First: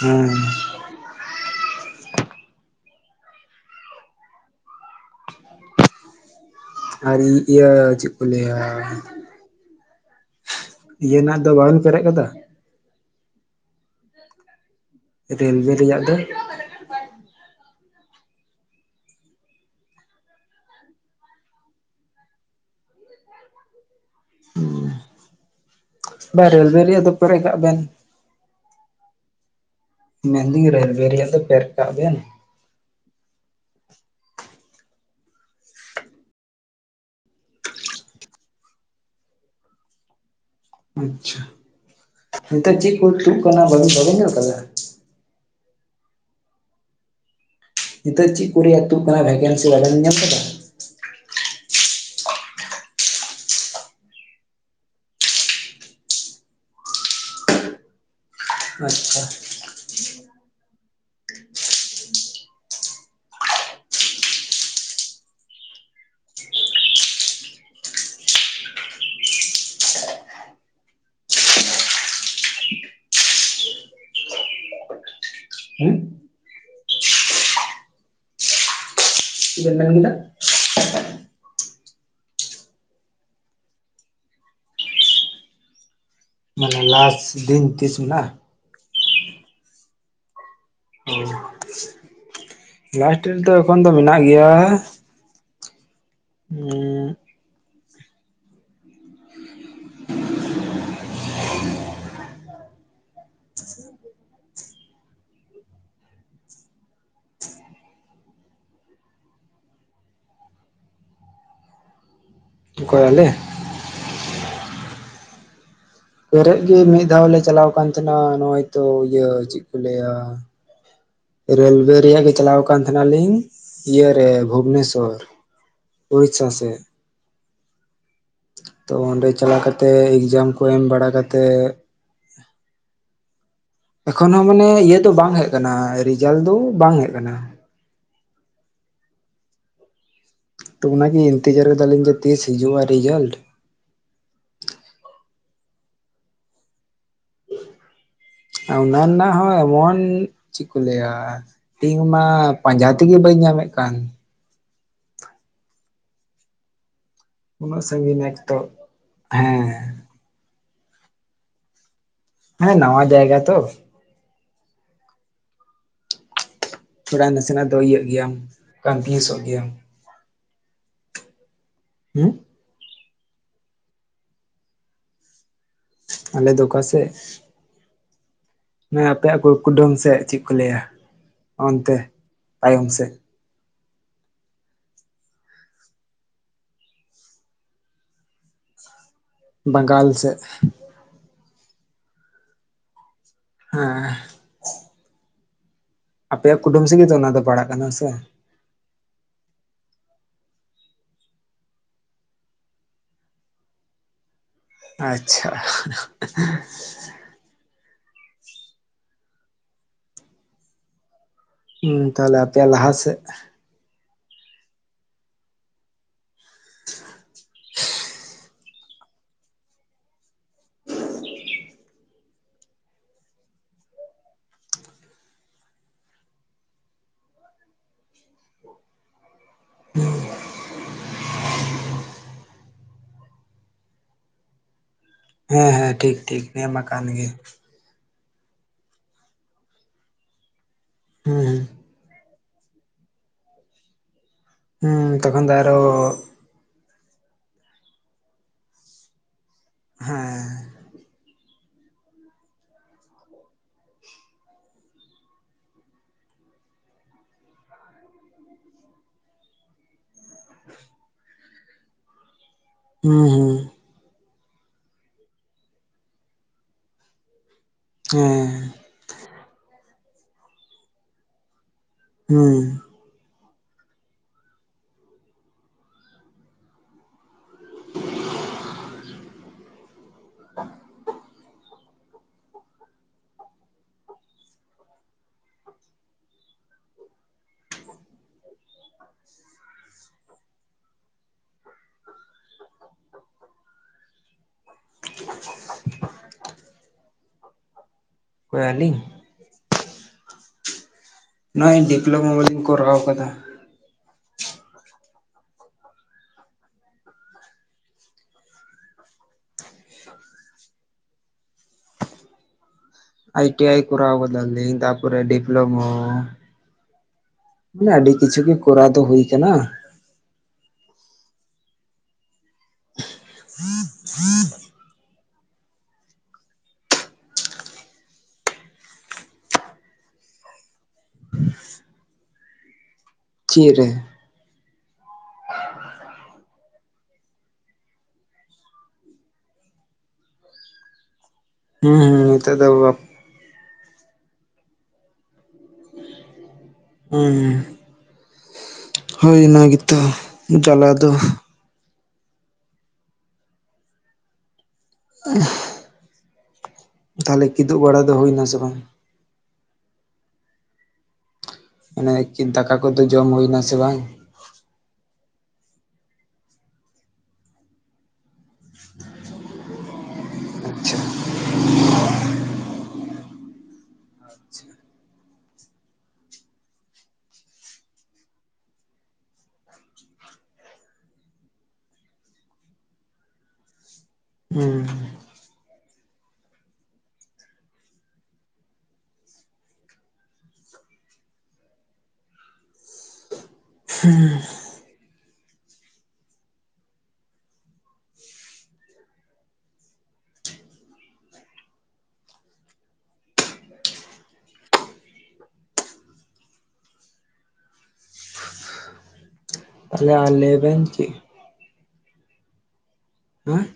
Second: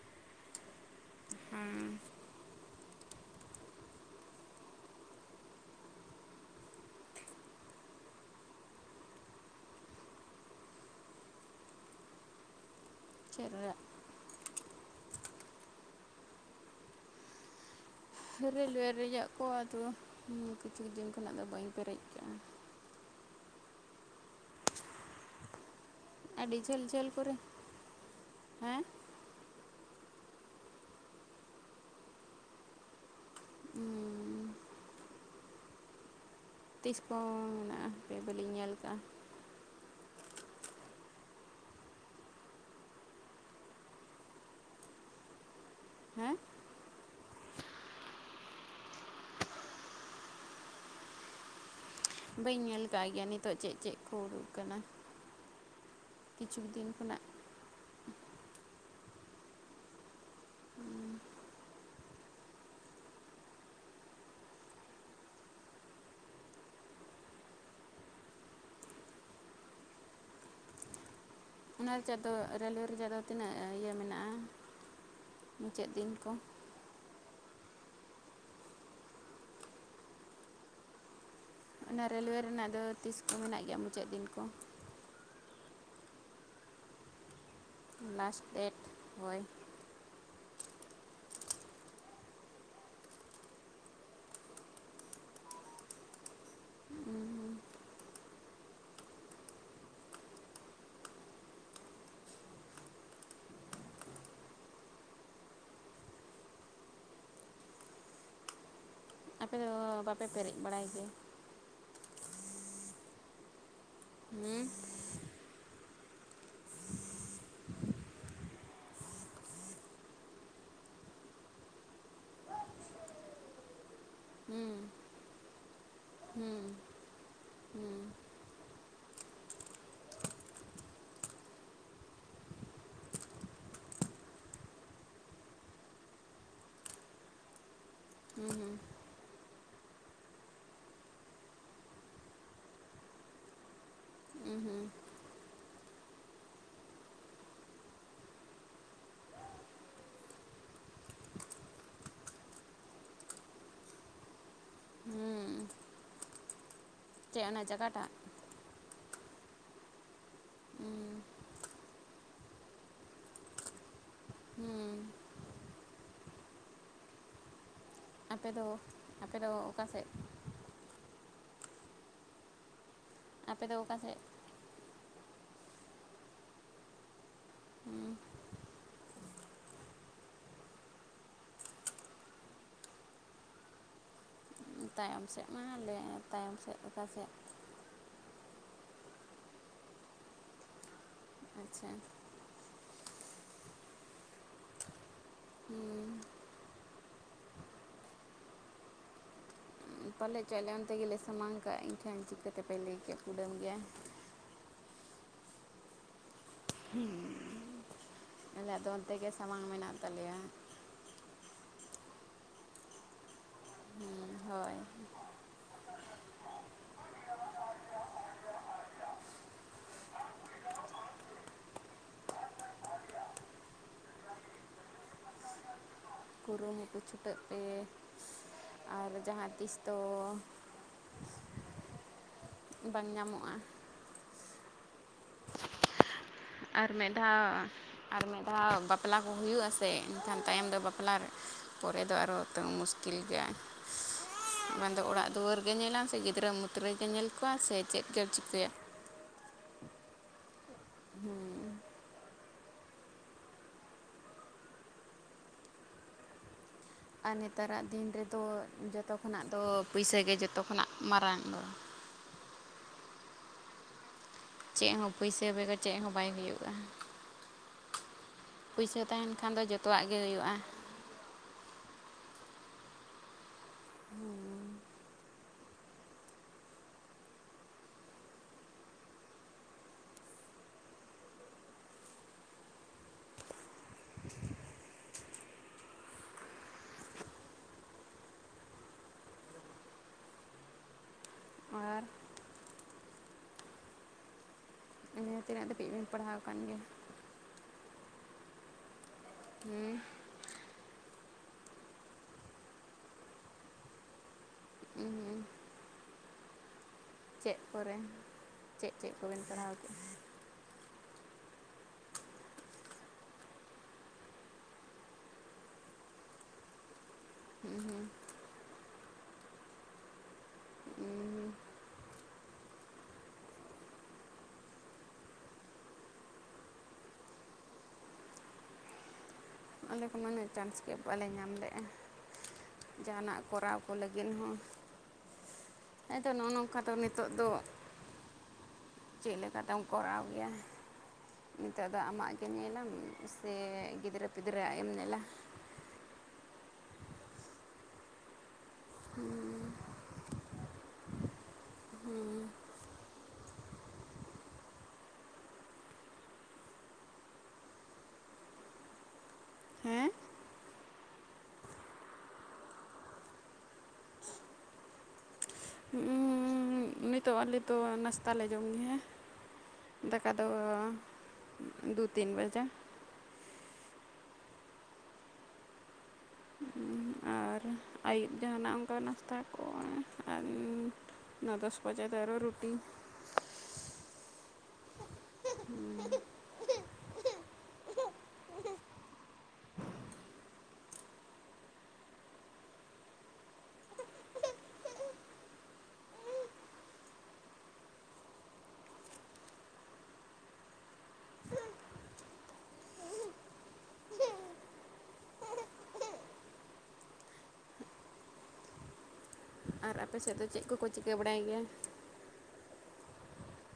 ᱦᱮᱸ ᱦᱮᱸ ᱟᱨ ᱤᱭᱟᱹ ᱪᱮᱫ ᱠᱚ ᱞᱟᱹᱭᱟ ᱤᱭᱟᱹᱱᱟᱜ ᱫᱚ ᱵᱟᱵᱚᱱ ᱯᱮᱨᱮᱡ ᱠᱟᱫᱟ? ᱪᱮᱫ ᱨᱮᱭᱟᱜ? ᱨᱮᱹᱞᱳᱣᱮ ᱨᱮᱭᱟᱜ ᱫᱚ ᱨᱮᱹᱞᱳᱭᱮ ᱨᱮᱭᱟᱜ ᱠᱚ ᱟᱫᱚ ᱠᱤᱪᱷᱩ ᱫᱤᱱ ᱠᱷᱚᱱᱟᱜ ᱫᱚ ᱵᱟᱹᱧ ᱯᱮᱨᱮᱡ ᱠᱟᱜᱼᱟ᱾ [unintelligible] ᱦᱩ! ᱵᱟ ᱟᱹᱰᱤ ᱨᱮᱞᱣᱮ ᱡᱷᱟᱹᱞ ᱨᱮᱭᱟᱜ ᱡᱷᱟᱹᱞ ᱫᱚ ᱠᱚᱨᱮ ᱯᱮᱨᱮᱡ ᱠᱟᱜ ᱵᱮᱱ? ᱦᱮᱸ ᱢᱮᱱᱫᱟᱹᱧ ᱨᱮᱹᱞᱣᱮ ᱨᱮᱭᱟᱜ ᱫᱚ ᱯᱮᱨᱮᱡ ᱠᱟᱜ ᱵᱮᱱ? ᱛᱤᱥ ᱠᱚᱦ ᱢᱮᱱᱟᱜᱼᱟ? ᱵᱟᱹᱞᱤᱧ ᱧᱮᱞ ᱠᱟᱜᱼᱟ᱾ ᱟᱪᱪᱷᱟ ᱱᱮᱛᱟᱨ ᱪᱮᱫ ᱠᱚ ᱛᱩᱫ ᱟᱠᱟᱱᱟ ᱵᱟ ᱵᱟᱵᱮᱱ ᱧᱮᱞ ᱠᱟᱫᱟ? ᱦᱮᱸ ᱱᱤᱛᱚᱜ ᱪᱮᱫ ᱠᱚ ᱨᱮᱭᱟᱜ ᱛᱩᱜ ᱠᱟᱱᱟ ᱵᱷᱮᱠᱮᱱᱥᱤ ᱵᱟ ᱧᱟᱢ ᱠᱟᱫᱟ? ᱵᱟᱹᱧ ᱧᱮᱞ ᱠᱟᱜ ᱜᱮᱭᱟ ᱱᱤᱛᱚᱜ ᱪᱮᱫ ᱪᱮᱫ ᱠᱚ ᱩᱰᱩᱠ ᱠᱟᱱᱟ᱾ ᱠᱤᱪᱷᱩ ᱫᱤᱱ ᱠᱷᱚᱱᱟᱜ ᱟᱪᱪᱷᱟ ᱚᱱᱟ ᱨᱮᱭᱟᱜ ᱫᱚ ᱨᱮᱹᱞᱳᱮ ᱨᱮᱭᱟᱜ ᱫᱚ ᱛᱤᱱᱟᱹᱜ ᱤᱭᱟᱹ ᱢᱮᱱᱟᱜᱼᱟ᱾ ᱢᱩᱪᱟᱹᱫ ᱦᱮᱸ ᱫᱤᱱ ᱠᱚ ᱪᱮᱫ ᱵᱮᱱ ᱢᱮᱱ ᱠᱮᱫᱟ ᱚᱱᱟ ᱨᱮᱹᱞᱳᱣᱮ ᱨᱮᱱᱟᱜ ᱫᱚ ᱛᱤᱥ ᱠᱚ ᱢᱮᱱᱟᱜ ᱜᱮᱭᱟ ᱢᱩᱪᱟᱹᱫ ᱫᱤᱱ ᱠᱚ ᱞᱟᱥᱴ ᱫᱤᱱ ᱛᱤᱥ ᱢᱮᱱᱟᱜᱼᱟ? ᱞᱟᱥᱴ ᱰᱮᱴ ᱦᱳᱭ ᱞᱟᱥᱴ ᱨᱮ ᱫᱚ ᱮᱠᱷᱚᱱ ᱫᱚ ᱢᱮᱱᱟᱜ ᱜᱮᱭᱟ᱾ ᱟᱯᱮ ᱫᱚ ᱵᱟᱯᱮ ᱯᱮᱨᱮᱡ ᱵᱟᱲᱟᱭ ᱜᱮᱭᱟ? ᱠᱚᱭ ᱟᱞᱮ? ᱦᱮᱸ ᱯᱮᱨᱮᱡ ᱜᱮ ᱢᱤᱫ ᱫᱷᱟᱣ ᱞᱮ ᱪᱟᱞᱟᱣ ᱠᱟᱱ ᱛᱟᱸᱦᱮᱱᱟ ᱱᱚᱜᱼᱚᱭ ᱛᱚ ᱤᱭᱟᱹ ᱪᱮᱫ ᱠᱚ ᱞᱟᱹᱭᱟ ᱨᱮᱹᱞᱣᱮ ᱨᱮᱭᱟᱜ ᱜᱮ ᱪᱟᱞᱟᱣ ᱟᱠ ᱛᱟᱦᱮᱱᱟ ᱞᱤᱧ ᱤᱭᱟᱹᱨᱮ ᱦᱩᱸ ᱵᱷᱩᱵᱱᱮᱥᱥᱚᱨ ᱯᱚᱨᱪᱷᱟ ᱦᱩᱸ ᱥᱮ ᱦᱩᱸ ᱛᱚ ᱚᱸᱰᱮ ᱪᱟᱞᱟᱣ ᱠᱟᱛᱮᱜ ᱮᱠᱡᱟᱢ ᱠᱚ ᱮᱢ ᱵᱟᱲᱟ ᱠᱟᱛᱮᱜ ᱮᱠᱷᱚᱱ ᱦᱚᱸ ᱢᱟᱱᱮ ᱤᱭᱟᱹ ᱫᱚ ᱵᱟᱝ ᱦᱮᱡ ᱟᱠᱟᱱᱟ ᱨᱮᱡᱟᱞᱴ ᱫᱚ ᱵᱟᱝ ᱦᱮᱡ ᱟᱠᱟᱱᱟ ᱦᱮᱸ ᱦᱩᱸ ᱚ ᱚᱱᱟᱜᱮ ᱤᱱᱛᱮᱡᱟᱨ ᱠᱟᱟᱞᱤᱧ ᱡᱮ ᱛᱤᱥ ᱦᱤᱡᱩᱜᱼᱟ, ᱨᱮᱡᱟᱞᱴ? ᱦᱩᱸ ᱦᱩᱸ ᱚᱱᱟ ᱨᱮᱱᱟᱜ ᱦᱚᱸ ᱮᱢᱚᱱ ᱪᱮᱫ ᱠᱚ ᱞᱟᱹᱭᱟ ᱛᱮᱦᱤᱧ ᱢᱟ ᱯᱟᱸᱡᱟ ᱛᱮᱜᱮ ᱵᱟᱹᱧ ᱧᱟᱢᱮᱫ ᱠᱟᱱ ᱦᱩᱸ ᱪᱮᱫ ᱚᱱᱟ ᱩᱱᱟᱹᱜ ᱡᱟᱭᱜᱟᱴᱟᱜ ᱥᱟᱺᱜᱤᱧ ᱮᱠ ᱛᱚ ᱦᱮᱸ ᱦᱩᱸ ᱦᱮᱸ ᱱᱟᱣᱟ ᱡᱟᱭᱜᱟ ᱛᱚ᱾ ᱦᱩᱸ ᱛᱷᱚᱲᱟ ᱱᱟᱥᱱᱟᱜ ᱫᱚᱭ ᱤᱭᱟ ᱟᱯᱮᱫᱚ ᱟᱯᱮᱫᱚ ᱚᱠᱟ ᱥᱮᱫ? ᱦᱮᱸ ᱟᱯᱮ ᱫᱚ ᱚᱠᱟ ᱥᱮᱫ? ᱟᱞᱮ ᱫᱚ ᱚᱠᱟ ᱥᱮᱫ᱾ ᱦᱩᱸ ᱢᱟᱱ ᱟᱯᱮᱭᱟᱜ ᱠᱩᱰᱟᱢ ᱥᱮᱫ ᱪᱮᱫ ᱠᱚ ᱞᱟᱹᱭᱟ ᱚᱱᱛᱮ ᱛᱟᱭᱚᱢ ᱥᱮᱫ ᱛᱟᱭᱚᱢ ᱥᱮᱫ ᱢᱟᱞᱮ ᱛᱟᱭᱚᱢ ᱥᱮᱫ ᱞᱮᱠᱟ ᱥᱮᱫ? ᱵᱟᱝᱜᱟᱞ ᱥᱮᱫ᱾ ᱟᱪᱷᱟ ᱦᱮᱸ ᱦᱩᱸ ᱟᱯᱮᱭᱟᱜ ᱠᱩᱴᱩᱢ ᱥᱮᱜᱮ ᱚᱱᱟ ᱫᱚ ᱯᱟᱲᱟᱜ ᱠᱟᱱᱟ ᱥᱮ? ᱯᱟᱞᱮᱫ ᱦᱚᱪᱚᱣᱟᱜ ᱞᱮ ᱚᱱᱛᱮ ᱜᱮᱞᱮ ᱥᱟᱢᱟᱝ ᱠᱟᱜᱼᱟ, ᱤᱧ ᱴᱷᱟᱱ ᱪᱤᱠᱛᱮᱯᱮ ᱞᱟᱹᱭ ᱠᱮᱜ ᱠᱩᱰᱟᱹᱢ ᱜᱮᱭᱟ? ᱟᱪᱪᱷᱟ! ᱟᱞᱮᱭᱟᱜ ᱫᱚ ᱚᱱᱛᱮ ᱜᱮ ᱥᱟᱢᱟᱝ ᱢᱮᱱᱟᱜ ᱛᱟᱞᱮᱭᱟ᱾ ᱦᱮᱸ ᱛᱟᱦᱚᱞᱮ ᱟᱯᱮᱭᱟᱜ ᱞᱟᱦᱟ ᱥᱮᱫ᱾ ᱦᱚᱸ ᱦᱳᱭ! [inaudible] ᱦ [inaudible] ᱠᱩᱨᱩᱢᱩᱴᱩ ᱪᱷᱩᱴᱟᱹᱜ ᱯᱮ ᱟᱨ ᱡᱟᱦᱟᱸ ᱛᱤᱥ ᱫᱚ ᱵᱟᱝ ᱧᱟᱢᱚᱜᱼᱟ ᱦᱮᱸ ᱦᱮᱸ ᱴᱷᱤᱠ ᱴᱷᱤᱠ ᱦᱮ ᱢᱟ ᱟᱨ ᱠᱟᱱ ᱢᱤᱫ ᱜᱮ ᱫᱷᱟᱣ ᱟᱨ ᱢᱤᱫ ᱫᱷᱟᱣ ᱵᱟᱯᱞᱟ ᱠᱚ ᱦᱩᱭᱩᱜᱼᱟ ᱥᱮ ᱮᱱᱠᱷᱟᱱ ᱛᱟᱭᱚᱢ ᱫᱚ ᱵᱟᱯᱞᱟ ᱦᱩᱸ ᱯᱚᱨᱮ ᱫᱚ ᱟᱨᱚ ᱛᱚ ᱢᱩᱥᱠᱤᱞ ᱜᱮᱭᱟ ᱵᱟᱝᱫᱚ ᱦᱩᱸ ᱚᱲᱟᱜ ᱛᱚᱠᱷᱚᱱ ᱫᱚ ᱫᱩᱣᱟᱹᱨ ᱜᱮ ᱟᱨᱚ ᱧᱮᱞᱟᱢ ᱥᱮ ᱜᱤᱫᱽᱨᱟᱹᱢ ᱛᱚᱵᱮ ᱯᱮ ᱧᱮᱞ ᱠᱚᱣᱟ ᱥᱮ ᱪᱮᱫ ᱜᱮ ᱪᱤᱠᱟᱹᱭᱟ ᱦᱮᱸ ᱦᱩᱸ ᱟᱨ ᱱᱮᱛᱟᱨᱟᱜ ᱫᱤᱱ ᱨᱮᱫᱚ ᱡᱚᱛᱚ ᱠᱷᱚᱱᱟᱜ ᱫᱚ ᱯᱩᱭᱥᱟᱹ ᱜᱮ ᱡᱚᱛᱚ ᱠᱷᱚᱱᱟᱜ ᱢᱟᱨᱟᱝ ᱫᱚ ᱦᱮᱸ ᱦᱮᱸ ᱪᱮᱫ ᱦᱚᱸ ᱯᱩᱭᱥᱟᱹ ᱵᱮᱜᱚᱨ ᱪᱮᱫ ᱦᱚᱸ ᱵᱟᱭ ᱦᱩᱭᱩᱜ-ᱟ ᱦᱮᱸ ᱯᱩᱭᱥᱟᱹ ᱛᱟᱦᱮᱱ ᱠᱷᱟᱱ ᱫᱚ ᱡᱚᱛᱚᱣᱟᱜ ᱜᱮ ᱦᱩᱭᱩᱜ-ᱟ ᱦᱮᱸ [unintelligible] [inaudible] ᱟᱨ ᱤᱱᱟᱹ ᱛᱤᱱᱟᱹᱜ ᱫᱷᱟᱹᱵᱤᱡ ᱵᱤᱱ ᱯᱟᱲᱦᱟᱣ ᱟᱠᱟᱱ ᱜᱮᱭᱟ ᱠᱚᱭ ᱟᱞᱤᱧ ᱱᱚᱜ-ᱚᱭ ᱰᱤᱯᱞᱳᱢᱟ ᱵᱟᱞᱤᱧ ᱠᱚᱨᱟᱣ ᱠᱟᱫᱟ᱾ ᱦᱮᱸ ᱪᱮᱫ ᱠᱚᱨᱮ ᱪᱮᱫ ᱪᱮᱫ ᱠᱚᱵᱮᱱ ᱯᱟᱲᱦᱟᱣ ᱠᱮᱫ-ᱟ ᱟᱭ ᱴᱤ ᱟᱭ ᱠᱚᱨᱟᱣ ᱟᱠᱟᱫᱟᱞᱤᱧ ᱛᱟᱨᱯᱚᱨᱮ ᱰᱤᱯᱞᱳᱢᱟ ᱢᱟᱱᱮ ᱟᱹᱰᱤ ᱠᱤᱪᱷᱩ ᱜᱮ ᱠᱚᱨᱟᱣ ᱫᱚ ᱦᱩᱭ ᱠᱟᱱᱟ᱾ [inaudible] ᱟᱞᱮ ᱠᱚᱢᱟ ᱩᱱᱟᱹᱜ ᱪᱟᱱᱥ ᱜᱮ ᱵᱟᱞᱮ ᱧᱟᱢ ᱞᱮᱜ-ᱟ ᱡᱟᱦᱟᱱᱟᱜ ᱪᱮᱫ ᱠᱚᱨᱟᱣ ᱨᱮ ᱠᱚ ᱞᱟᱹᱜᱤᱫ ᱦᱚᱸ ᱟᱫᱚ ᱱᱚᱜ-ᱚ ᱱᱚᱝᱠᱟ ᱫᱚ ᱱᱤᱛᱚᱜ ᱫᱚ ᱪᱮᱫ ᱞᱮᱠᱟᱛᱮᱢ ᱠᱚᱨᱟᱣ ᱜᱮᱭᱟ ᱱᱤᱛᱚᱜ ᱫᱚ ᱦᱩᱸ ᱦᱩᱸ ᱟᱢᱟᱜ ᱜᱮ ᱱᱤᱛᱚᱜ ᱫᱚ ᱧᱮᱞᱟᱢ ᱥᱮ ᱜᱤᱫᱽᱨᱟᱹ-ᱯᱤᱫᱽᱨᱟᱹ ᱣᱟᱜ ᱮᱢ ᱧᱮᱞᱟ ᱦᱚᱸ ᱦᱳᱭ ᱚᱱᱟ ᱜᱮᱛᱚ ᱡᱟᱞᱟ ᱫᱚ ᱛᱟᱦᱞᱮ ᱠᱤᱫᱩᱜ ᱵᱟᱲᱟ ᱫᱚ ᱦᱩᱭ ᱱᱟ ᱥᱮ ᱵᱟᱝ ᱦᱮᱸ ᱢᱟᱱᱮ ᱠᱤ ᱫᱟᱠᱟ ᱠᱚᱫᱚ ᱡᱚᱢ ᱦᱩᱭᱱᱟ ᱥᱮ ᱵᱟᱝ ᱦᱚᱸ ᱱᱤᱛᱚᱜ ᱟᱞᱮ ᱛᱚ ᱱᱟᱥᱛᱟ ᱞᱮ ᱡᱚᱢ ᱜᱮᱭᱟ ᱫᱟᱠᱟ ᱫᱚ ᱟᱪᱪᱷᱟ ᱫᱩ ᱛᱤᱱ ᱵᱟᱡᱮ ᱟᱨ ᱟᱹᱭᱩᱵ ᱡᱟᱦᱟᱱᱟᱜ ᱚᱱᱠᱟ ᱱᱟᱥᱛᱟ ᱠᱚ ᱟᱨ ᱱᱚ ᱫᱚᱥ ᱵᱟᱡᱮ ᱫᱚ ᱟᱨᱦᱚ ᱨᱩᱴᱤ ᱦᱮᱸ [unintelligible] ᱟᱨ ᱛᱟᱦᱚᱞᱮ ᱟᱯᱮ ᱥᱮᱫ ᱫᱚ ᱞᱟᱹᱭ ᱪᱮᱫ ᱵᱮᱱ ᱠᱚᱠᱚ ᱪᱤᱠᱟᱹ ᱵᱟᱲᱟᱭ ᱜᱮᱭᱟ ᱦᱮᱸ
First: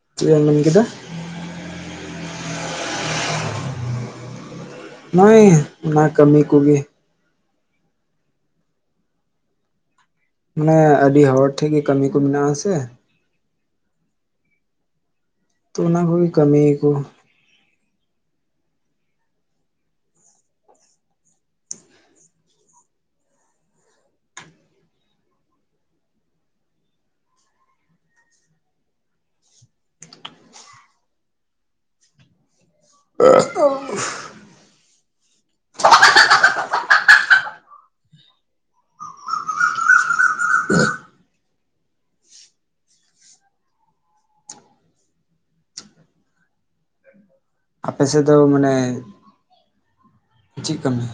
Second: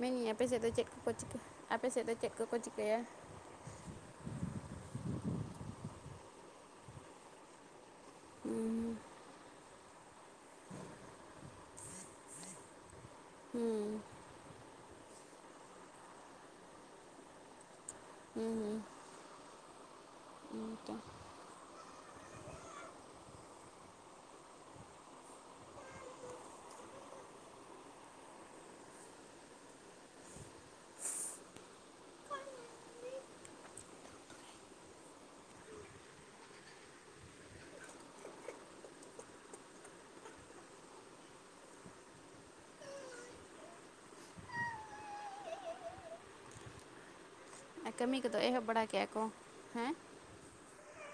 ᱢᱮᱱᱮᱹᱧ ᱪᱮᱫ ᱮᱢ ᱟᱯᱮ ᱢᱮᱱ ᱥᱮᱫ ᱫᱚ ᱠᱮᱫᱟ ᱪᱮᱫ ᱠᱚᱠᱚ ᱪᱤᱠᱟ ᱟᱯᱮ ᱥᱮᱫ ᱫᱚ ᱪᱮᱫ ᱠᱚᱠᱚ ᱪᱤᱠᱟᱹᱭᱟ ᱱᱚᱜ-ᱚᱭ ᱚᱱᱟ ᱠᱟᱹᱢᱤ ᱠᱚᱜᱮ ᱦᱩᱸ ᱢᱟᱱᱮ ᱟᱹᱰᱤ ᱦᱚᱲ ᱴᱷᱮᱡ ᱜᱮ ᱠᱟᱹᱢᱤ ᱠᱚ ᱢᱮᱱᱟᱜ ᱟᱥᱮ ᱦᱩᱸ ᱛᱚ ᱚᱱᱟ ᱠᱚᱜᱮ ᱠᱟᱹᱢᱤ ᱟᱠᱚ ᱦᱩᱸ ᱦᱩᱸ ᱛᱚ [unintelligible] ᱟᱨ ᱟᱯᱮ ᱠᱟᱹᱢᱤ ᱥᱮᱫ ᱫᱚ ᱠᱚᱫᱚ ᱮᱦᱚᱵ ᱢᱟᱱᱮ ᱵᱟᱲᱟ ᱠᱮᱫ-ᱟ ᱠᱚ ᱦᱮᱸ ᱪᱮᱫ ᱠᱟᱹᱢᱤ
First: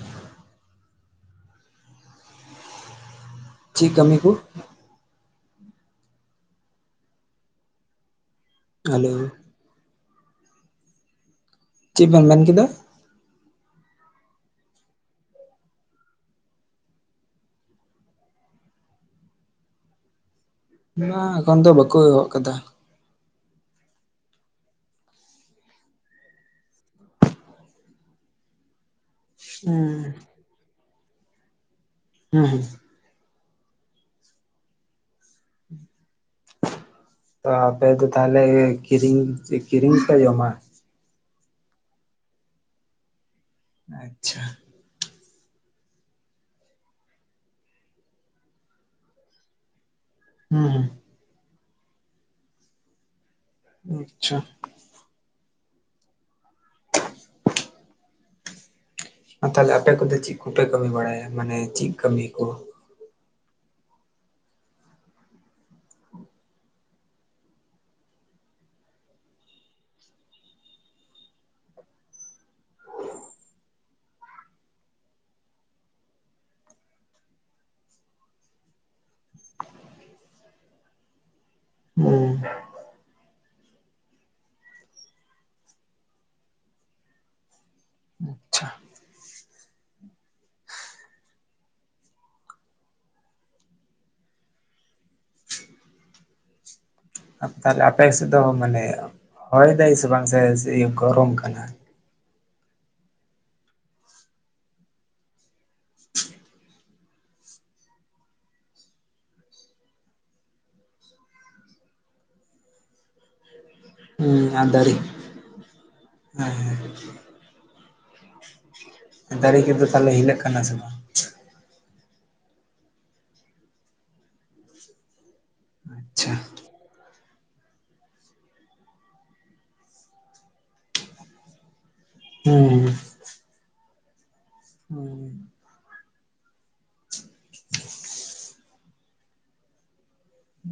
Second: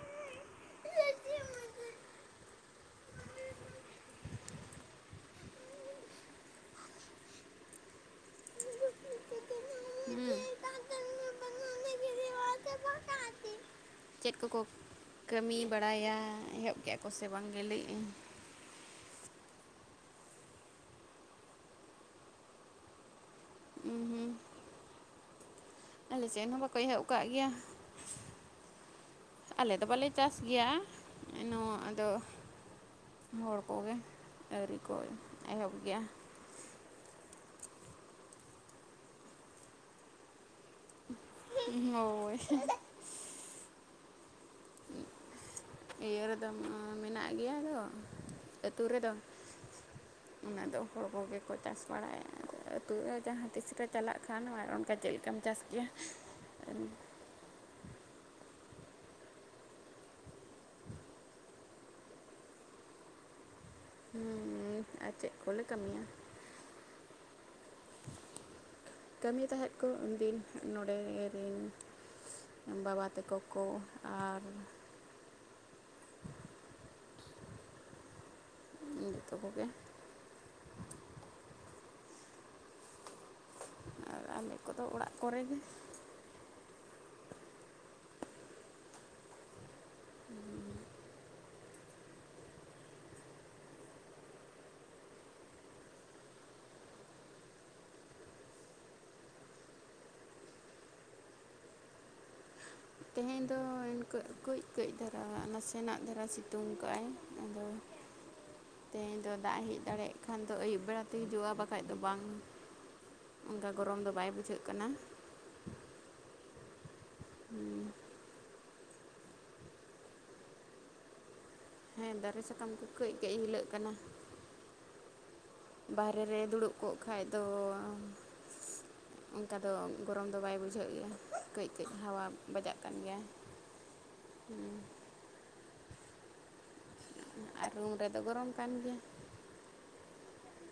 ᱪᱮᱫ ᱠᱟᱹᱢᱤ ᱠᱚ ᱦᱮᱞᱳ ᱦᱩᱸ ᱪᱮᱫ ᱵᱮᱱ ᱢᱮᱱ ᱠᱮᱫᱟ? ᱪᱮᱫ ᱠᱚᱠᱚ ᱠᱟᱹᱢᱤ ᱵᱟᱲᱟᱭᱟ ᱮᱦᱚᱵ ᱠᱮᱫ-ᱟ ᱠᱚ ᱥᱮ ᱵᱟᱝ ᱞᱟᱹᱭ ᱤᱭᱟᱹᱧ ᱵᱟᱝ ᱮᱠᱷᱚᱱ ᱫᱚ ᱵᱟᱠᱚ ᱮᱦᱚᱵ ᱟᱠᱟᱫᱟ᱾ ᱦᱩᱸ ᱟᱞᱮ ᱥᱮᱫ ᱦᱚᱸ ᱵᱟᱠᱚ ᱮᱦᱚᱵ ᱠᱟᱜ ᱜᱮᱭᱟ᱾ ᱟᱞᱮ ᱫᱚ ᱵᱟᱞᱮ ᱦᱮᱸ ᱪᱟᱥ ᱜᱮᱭᱟ ᱮᱱᱦᱚ ᱦᱮᱸ ᱦᱮᱸ ᱦᱚᱲ ᱠᱚᱜᱮ ᱟᱹᱣᱨᱤ ᱠᱚ ᱮᱦᱚᱵ ᱜᱮᱭᱟ᱾ ᱛᱚ ᱟᱯᱮ ᱫᱚ ᱛᱟᱦᱚᱞᱮ ᱠᱤᱨᱤᱧ ᱠᱤᱨᱤᱧᱯᱮ ᱡᱚᱢᱟ? ᱦᱳᱭ ᱟᱪᱪᱷᱟ ᱤᱭᱟᱹ ᱨᱮᱫᱚ ᱢᱮᱱᱟᱜ ᱜᱮᱭᱟ ᱟᱫᱚ ᱟᱹᱛᱩ ᱨᱮᱫᱚ ᱚᱱᱟ ᱦᱩᱸ ᱫᱚ ᱦᱚᱲ ᱦᱩᱸ ᱠᱚᱜᱮ ᱠᱚ ᱪᱟᱥ ᱵᱟᱲᱟᱭᱟ ᱟᱹᱛᱩ ᱡᱟᱦᱟᱸ ᱛᱤᱥ ᱨᱮ ᱪᱟᱞᱟᱜ ᱟᱪᱪᱷᱟ ᱠᱷᱟᱱ ᱟᱨ ᱚᱱᱠᱟ ᱪᱮᱫ ᱞᱮᱠᱟᱢ ᱪᱟᱥ ᱠᱮᱭᱟ ᱛᱟᱦᱞᱮ ᱟᱯᱮ ᱠᱚᱫᱚ ᱪᱮᱫ ᱠᱚᱯᱮ ᱠᱟᱹᱢᱤ ᱵᱟᱲᱟᱭᱟ ᱢᱟᱱᱮ ᱪᱮᱫ ᱠᱟᱹᱢᱤ ᱠᱚ? ᱦᱮᱸ ᱟᱨ ᱪᱮᱫ ᱠᱚᱞᱮ ᱠᱟᱹᱢᱤᱭᱟ ᱠᱟᱹᱢᱤ ᱛᱟᱦᱮᱸᱫ ᱠᱚ ᱩᱱᱫᱤᱱ ᱱᱚᱰᱮ ᱨᱮᱱ ᱵᱟᱵᱟ ᱛᱟᱠᱚ ᱠᱚ ᱟᱨ [inaudible] ᱡᱚᱛᱚ ᱠᱚᱜᱮ ᱦᱮᱸ ᱟᱨ ᱟᱞᱮ ᱠᱚᱫᱚ ᱚᱲᱟᱜ ᱠᱚᱨᱮ ᱜᱮ ᱟᱪᱪᱷᱟ ᱛᱟᱦᱞᱮ ᱟᱯᱮ ᱥᱮᱫ ᱫᱚ ᱢᱟᱱᱮ ᱦᱳᱭ ᱫᱟᱭ ᱥᱮ ᱵᱟᱝ ᱥᱮ ᱜᱚᱨᱚᱢ ᱠᱟᱱᱟ? ᱛᱮᱦᱮᱧ ᱫᱚ ᱠᱟᱹᱡ ᱠᱟᱹᱡ ᱫᱷᱟᱨᱟ ᱱᱟᱥᱮᱱᱟᱜ ᱫᱷᱟᱨᱟ ᱥᱤᱛᱩᱝ ᱠᱟᱜᱼᱟᱭ ᱟᱫᱚ [inaudible] ᱛᱮᱦᱮᱧ ᱫᱚ ᱫᱟᱜ ᱦᱮᱡ ᱫᱟᱲᱮᱭᱟᱜ ᱠᱷᱟᱱ ᱫᱚ ᱟᱹᱭᱩᱵ ᱵᱮᱲᱟ ᱛᱮ ᱦᱤᱡᱩᱜᱼᱟ ᱵᱟᱠᱷᱟᱡ ᱫᱚ ᱵᱟᱝ ᱚᱱᱠᱟ [unintelligible] ᱜᱚᱨᱚᱢ ᱫᱚ ᱵᱟᱭ ᱦᱩᱸ ᱵᱩᱡᱷᱟᱹᱜ ᱠᱟᱱᱟ᱾ ᱦᱮᱸ ᱦᱮᱸᱸ ᱦᱮᱸ ᱫᱟᱨᱮ ᱠᱚ ᱛᱟᱦᱞᱮ ᱦᱤᱞᱟᱹᱜ ᱠᱟᱱᱟ ᱥᱮ ᱵᱟᱝ? ᱦᱮᱸ ᱫᱟᱨᱮ ᱥᱟᱠᱟᱢ ᱠᱚ ᱠᱟᱹᱡ ᱠᱟᱹᱡ ᱦᱤᱞᱟᱹᱜ ᱠᱟᱱᱟ᱾ ᱵᱟᱦᱨᱮ ᱟᱪᱪᱷᱟ ᱨᱮ ᱫᱩᱲᱩᱵ ᱠᱚᱜ ᱠᱷᱟᱡ ᱫᱚ [inaudible] ᱚᱱᱠᱟ ᱫᱚ ᱜᱚᱨᱚᱢ ᱫᱚ ᱵᱟᱭ ᱵᱩᱡᱷᱟᱹᱜ ᱜᱮᱭᱟ ᱠᱟᱹᱡ ᱠᱟᱹᱡ ᱦᱟᱣᱟ ᱵᱟᱡᱟᱜ ᱠᱟᱱ ᱜᱮᱭᱟ᱾ ᱦᱮᱸ ᱟᱨ ᱨᱩᱢ ᱨᱮᱫᱚ ᱜᱚᱨᱚᱢ ᱠᱟᱱ ᱜᱮᱭᱟ᱾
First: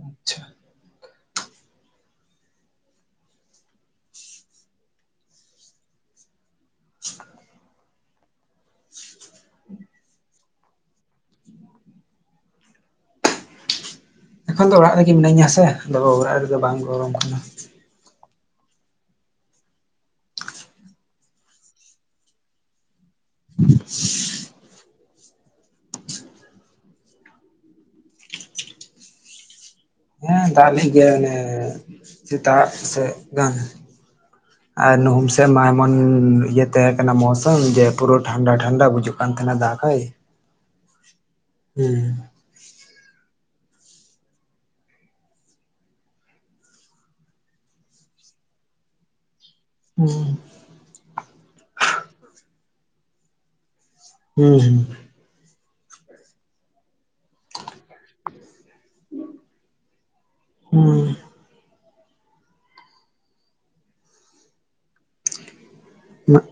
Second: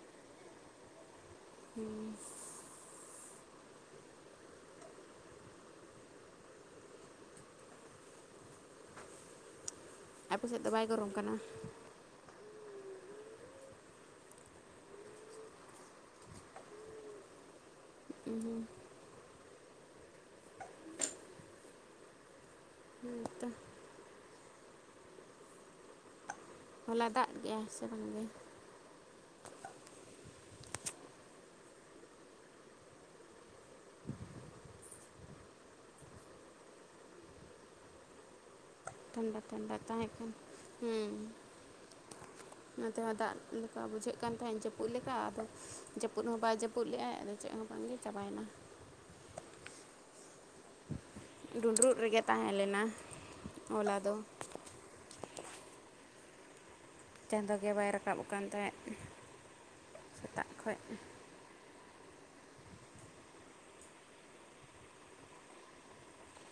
ᱟᱪᱪᱷᱟ ᱦᱮᱸ ᱟᱯᱮ ᱥᱮᱫ ᱫᱚ ᱵᱟᱭ ᱜᱚᱨᱚᱢ ᱠᱟᱱᱟ? ᱮᱠᱷᱚᱱ ᱫᱚ ᱚᱲᱟᱜ ᱨᱮᱜᱮ ᱢᱤᱱᱟᱹᱧᱟ ᱥᱮ ᱟᱫᱚ ᱚᱲᱟᱜ ᱨᱮᱫᱚ ᱵᱟᱝ ᱜᱚᱨᱚᱢ ᱠᱟᱱᱟ᱾ ᱩᱸᱩᱸ ᱦᱮᱸ ᱛᱚ ᱦᱚᱞᱟ ᱫᱟᱜ ᱠᱮᱜ ᱟᱭ ᱥᱮ ᱵᱟᱝᱜᱮ? ᱦᱮᱸ ᱫᱟᱜ ᱞᱮᱜ ᱜᱤᱭᱟᱭ ᱚᱱᱮ ᱥᱮᱛᱟᱜ ᱥᱮ ᱜᱟᱱ ᱟᱨ ᱱᱩᱦᱩᱢ ᱥᱮᱫ ᱢᱟ ᱮᱢᱚᱱ ᱤᱭᱟᱹ ᱛᱟᱦᱮᱸ ᱠᱟᱱᱟ ᱢᱣᱥᱩᱢ ᱡᱮ ᱯᱩᱨᱟᱹ ᱴᱷᱟᱱᱰᱟ ᱴᱷᱟᱱᱰᱟ ᱵᱩᱡᱩᱜ ᱠᱟᱱ ᱛᱟᱦᱮᱱᱟ ᱫᱟ ᱜᱟᱭ ᱦᱩᱸ ᱚᱱᱟᱛᱮᱦᱚᱸ ᱫᱟᱜ ᱞᱮᱠᱟ ᱵᱩᱡᱷᱟᱹᱜ ᱠᱟᱱ ᱛᱟᱦᱮᱸᱫ ᱡᱟᱹᱯᱩᱫ ᱞᱮᱠᱟ ᱟᱫᱚ ᱡᱟᱹᱯᱩᱫ ᱦᱚᱸ ᱵᱟᱭ ᱡᱟᱹᱯᱩᱫ ᱞᱮᱟᱭ ᱟᱫᱚ ᱪᱮᱫ ᱦᱚᱸ ᱵᱟᱝᱜᱮ ᱪᱟᱵᱟᱭᱮᱱᱟ᱾ ᱦᱮᱸ ᱰᱩᱸᱰᱨᱩᱜ ᱨᱮᱜᱮ ᱛᱟᱦᱮᱸ ᱞᱮᱱᱟ᱾ ᱦᱚᱞᱟ ᱫᱚ ᱦᱮᱸ ᱦᱩᱸ ᱪᱟᱸᱫᱳ ᱜᱮ ᱵᱟᱭ ᱨᱟᱠᱟᱵ ᱟᱠᱟᱱ ᱛᱟᱦᱮᱸᱫ ᱥᱮᱛᱟᱜ ᱠᱷᱚᱱ ᱦᱩᱸ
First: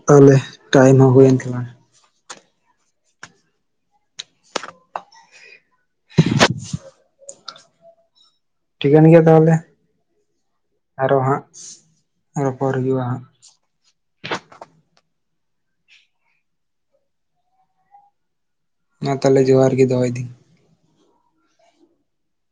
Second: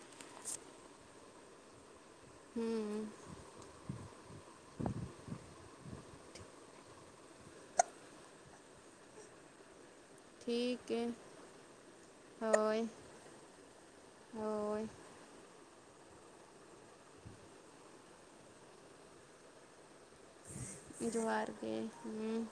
ᱛᱟᱦᱞᱮ ᱴᱟᱭᱤᱢ ᱦᱚᱸ ᱦᱩᱭ ᱮᱱ ᱛᱟᱞᱟᱝ-ᱟ᱾ ᱦᱮᱸ [inaudible] ᱴᱷᱤᱠᱟᱹᱱ ᱜᱮᱭᱟ ᱛᱟᱦᱚᱞᱮ ᱴᱷᱤᱠ ᱜᱮ ᱟᱨᱚ ᱦᱟᱸᱜ ᱨᱚᱯᱚᱲ ᱦᱳᱭ ᱦᱩᱭᱩᱜᱼᱟ ᱦᱟᱸᱜ ᱦᱳᱭ ᱢᱟ ᱛᱟᱦᱚᱞᱮ ᱡᱚᱦᱟᱨ ᱜᱮ ᱫᱚᱦᱚᱭᱫᱟᱹᱧ ᱡᱚᱦᱟᱨ ᱜᱮ ᱦᱮᱸ